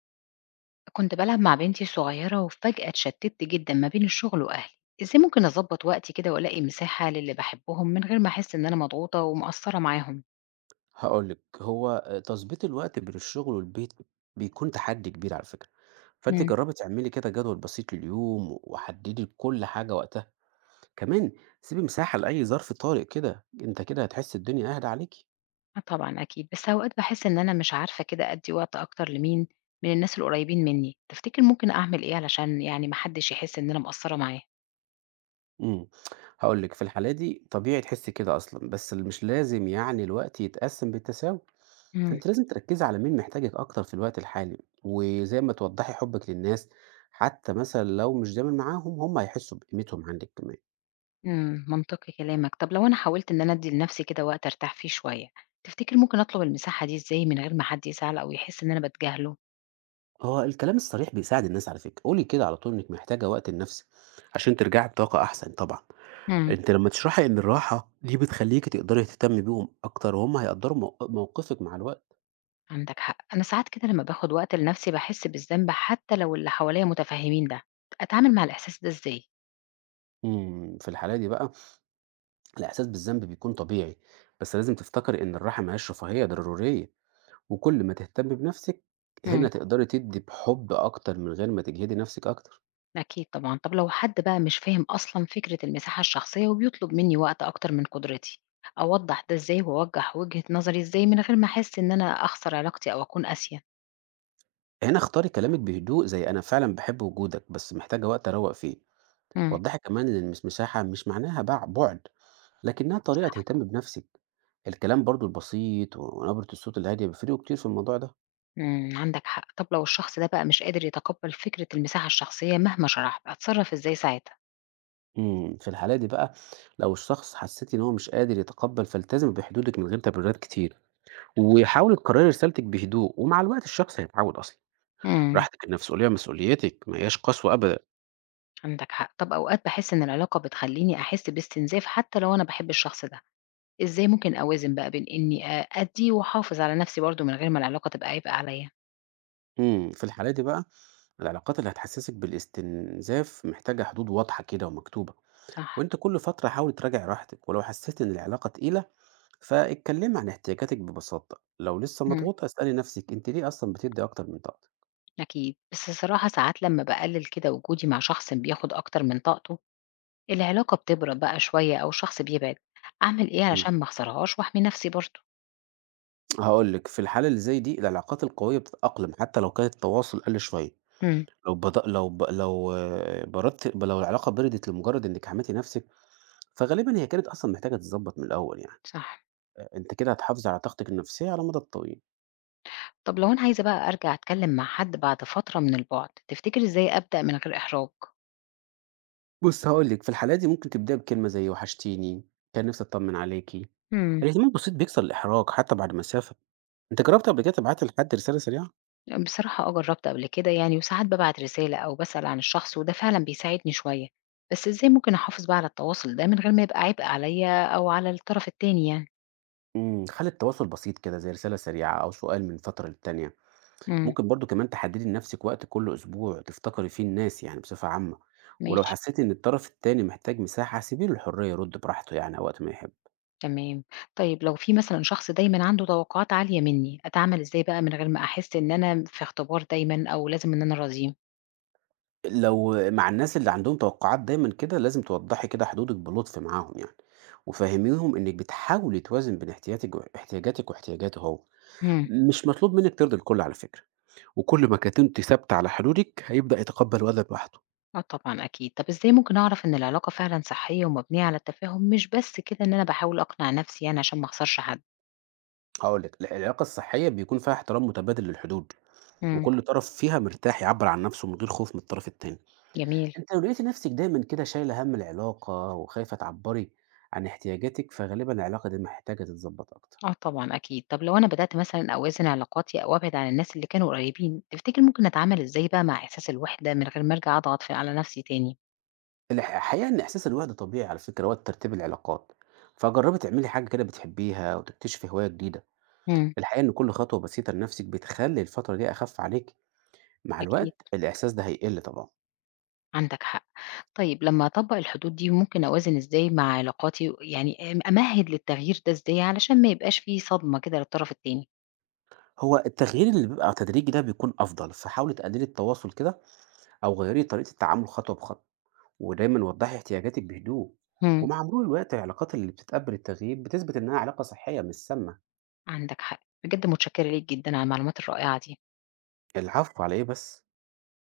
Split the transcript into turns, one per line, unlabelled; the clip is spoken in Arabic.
كنت بلعب مع بنتي الصغيرة وفجأة اتشتت جدا ما بين الشغل وأهلي. ازاي ممكن أظبط وقتي كده وألاقي مساحة للي بحبهم من غير ما أحس إن أنا مضغوطة ومقصرة معاهم؟
هاقول لِك، هو تضبيط الوقت بين الشغل والبيت بيكون تحدّي كبير على فكرة، فأنتِ
مم.
جرّبي تعملي كده جدول بسيط لليوم وحدّدي كل حاجة وقتها، كمان سيبي مساحة لأي ظرف طارئ كده، أنتِ كده هتحسّي الدنيا أهدى عليكِ.
آه طبعا أكيد، بس أوقات بحس إن أنا مش عارفة كده أدي وقت أكتر لمين من الناس القريبين مني. تفتكر ممكن أعمل إيه علشان يعني محدش يحس إن أنا مقصرة معاه؟
إمم، هاقول لِك في الحالة دي طبيعي تحسّي كده أصلًا، بس ال مش لازم يعني الوقت يتقسّم بالتساوي،
مم.
أنتِ لازم تركّزي على مين محتاجِك أكتر في الوقت الحالي، وزي ما توضّحي حُبِّك للناس، حتى مثلًا لو مش دايمًا معاهم، هم هيحسّوا بقيمتهم عندِك كمان.
منطقي كلامك. طب لو أنا حاولت إن أنا أدي لنفسي كده وقت أرتاح فيه شوية، تفتكر ممكن أطلب المساحة دي ازاي من غير ما حد يزعل أو يحس إن أنا بتجاهله؟
هو الكلام الصريح بيساعد الناس على فكرة، قولي كده على طول انك محتاجة وقت لنفسك عشان ترجعي بطاقة احسن طبعا.
مم.
انت لما تشرحي ان الراحة دي بتخليكي تقدري تهتمي بيهم اكتر وهم هيقدروا موقفك مع الوقت.
عندك حق. أنا ساعات كده لما باخد وقت لنفسي بحس بالذنب حتى لو اللي حواليا متفهمين. ده أتعامل مع الإحساس ده إزاي؟
امم، في الحالة دي بقى الاحساس بالذنب بيكون طبيعي، بس لازم تفتكري ان الراحة مهياش رفاهية، ده ضرورية. وكل ما تهتمي بنفسك
مم.
هنا تقدري تدي بحب اكتر من غير ما تجهدي نفسك اكتر.
أكيد طبعا. طب لو حد بقى مش فاهم أصلا فكرة المساحة الشخصية وبيطلب مني وقت أكتر من قدرتي، أوضح ده إزاي وأوجه وجهة نظري إزاي من غير ما أحس إن أنا أخسر علاقتي أو أكون قاسية؟
هنا اختاري كلامك بهدوء، زي انا فعلا بحب وجودك بس محتاجة وقت اروق فيه.
مم.
وضحي كمان إن المسمساحة مش معناها بعد، لكنها طريقة تهتم بنفسك. الكلام برضو البسيط ونبرة الصوت الهادية بيفرقوا كتير في الموضوع ده.
عندك حق. طب لو الشخص ده بقى مش قادر يتقبل فكرة المساحة الشخصية مهما شرحت، أتصرف إزاي ساعتها؟
امم، في الحالة دي بقى لو الشخص حسيت ان هو مش قادر يتقبل، فالتزم بحدودك من غير تبريرات كتير، وحاول تكرري رسالتك بهدوء ومع الوقت الشخص هيتعود اصلا.
امم
راحتك النفسية مسؤوليتك، ما هياش قسوة ابدا.
عندك حق. طب أوقات بحس إن العلاقة بتخليني أحس باستنزاف حتى لو أنا بحب الشخص ده. إزاي ممكن أوازن بقى بين إني أدي وأحافظ على نفسي برضو من غير ما العلاقة تبقى عبء عليا؟
امم، في الحالة دي بقى العلاقات اللي هتحسسك بالاستنزاف محتاجة حدود واضحة كده ومكتوبة.
صح.
وانت كل فترة حاول تراجع راحتك، ولو حسيت ان العلاقة تقيلة فاتكلم عن احتياجاتك ببساطة. لو لسه
مم.
مضغوطة اسألي نفسك انت ليه اصلا بتدي اكتر من طاقتك.
أكيد، بس الصراحة ساعات لما بقلل كده وجودي مع شخص بياخد أكتر من طاقته، العلاقة بتبرد بقى شوية أو الشخص بيبعد. أعمل إيه
مم.
علشان ما أخسرهاش وأحمي نفسي برضو؟
هقولك في الحالة اللي زي دي العلاقات القوية بتتأقلم حتى لو كان التواصل قل شوية.
مم.
لو بدأ لو ب... لو آه، بردت، لو العلاقة بردت لمجرد انك حميتي نفسك فغالبا هي كانت اصلا محتاجة تتظبط من الاول يعني.
صح.
آه، انت كده هتحافظي على طاقتك النفسية على المدى الطويل.
طب لو أنا عايزة بقى أرجع أتكلم مع حد بعد فترة من البعد، تفتكر إزاي أبدأ من غير إحراج؟
بُصّ هاقول لِك، في الحالات دي ممكن تبدئي بكلمة زي وحشتيني، كان نفسي أطمن عليكِ.
مم.
الاهتمام البسيط بيكسر الإحراج حتى بعد مسافة. أنتِ جربتِ قبل كده تبعتي لحد رسالة سريعة؟
بصراحة آه، جرّبت قبل كده يعني، وساعات بابعت رسالة أو باسأل عن الشخص وده فعلًا بيساعدني شوية، بس إزاي ممكن أحافظ بقى على التواصل ده من غير ما يبقى عبء عليّا أو على الطرف التاني يعني؟
إمم، خلّي التواصل بسيط كده زي رسالة سريعة أو سؤال من فترة للتانية.
إمم.
ممكن برضه كمان تحددي لنفسِك وقت كل أسبوع تفتكري فيه الناس يعني بصفة عامة، ولو
ماشي.
حسيتِ إن الطرف التاني محتاج مساحة سيبي له الحرية يرد براحته يعني وقت ما يحب.
تمام. طيب، لو في مثلًا شخص دايمًا عنده توقعات عالية منّي، أتعامل إزاي بقى من غير ما أحس إن أنا في اختبار دايمًا أو لازم إن أنا أراضيه؟
لو مع الناس اللي عندهم توقعات دايمًا كده، لازم توضّحي كده حدودِك بلطف معاهم يعني، وفهّميهم إنِّك بتحاولي توازن بين احتياجاتِك واحتياجاته هو،
إمم.
مش مطلوب منِّك ترضي الكل على فكرة، وكل ما كنتِ ثابتة على حدودِك هيبدأ يتقبّل وضعِك لوحده.
آه طبعًا أكيد. طب إزاي ممكن أعرف إن العلاقة فعلًا صحية ومبنية على التفاهم مش بس كده إن أنا باحاول أقنع نفسي يعني عشان ما أخسرش حد؟
هاقول لِك العلاقة الصحية بيكون فيها احترام متبادل للحدود،
إمم.
وكل طرف فيها مرتاح يعبّر عن نَفْسه من غير خوف من الطرف التاني.
جميل.
أنتِ لو لقيتِ نَفْسِك دايمًا كده شايلة هَم العلاقة وخايفة تعبّري عن احتياجاتِك، فغالبًا العلاقة دي محتاجة تتضبّط أكتر.
آه طبعًا أكيد، طب لو أنا بدأت مثلًا أوازن علاقاتي أو أبعد عن الناس اللي كانوا قريبين، تفتكر ممكن أتعامل إزاي بقى مع إحساس الوحدة من غير ما أرجع أضغط على نفسي تاني؟
الحقيقة إن إحساس الوحدة طبيعي على فكرة وقت ترتيب العلاقات، فجربي تعملي حاجة كده بتحبيها وتكتشفي هواية جديدة.
إمم.
الحقيقة إن كل خطوة بسيطة لنفسك بتخلي الفترة دي أخف عليكِ، مع
أكيد،
الوقت الإحساس ده هيقل طبعًا.
عندك حق. طيب لمّا أطبّق الحدود دي ممكن أوازن إزاي مع علاقاتي، يعني أمهِّد للتغيير ده إزاي علشان ما يبقاش في صدمة كده للطرف التاني؟
هو التغيير اللي بيبقى تدريجي ده بيكون أفضل، فحاولي تقللي التواصل كده أو غيري طريقة التعامل خطوة بخطوة، ودايمًا وضحي احتياجاتك بهدوء،
إمم.
ومع مرور الوقت العلاقات اللي بتتقبل التغيير بتثبت إنها علاقة صحية مش سامة.
عندك حق، بجد متشكرة ليك جدًا على المعلومات الرائعة دي.
العفو على إيه بس.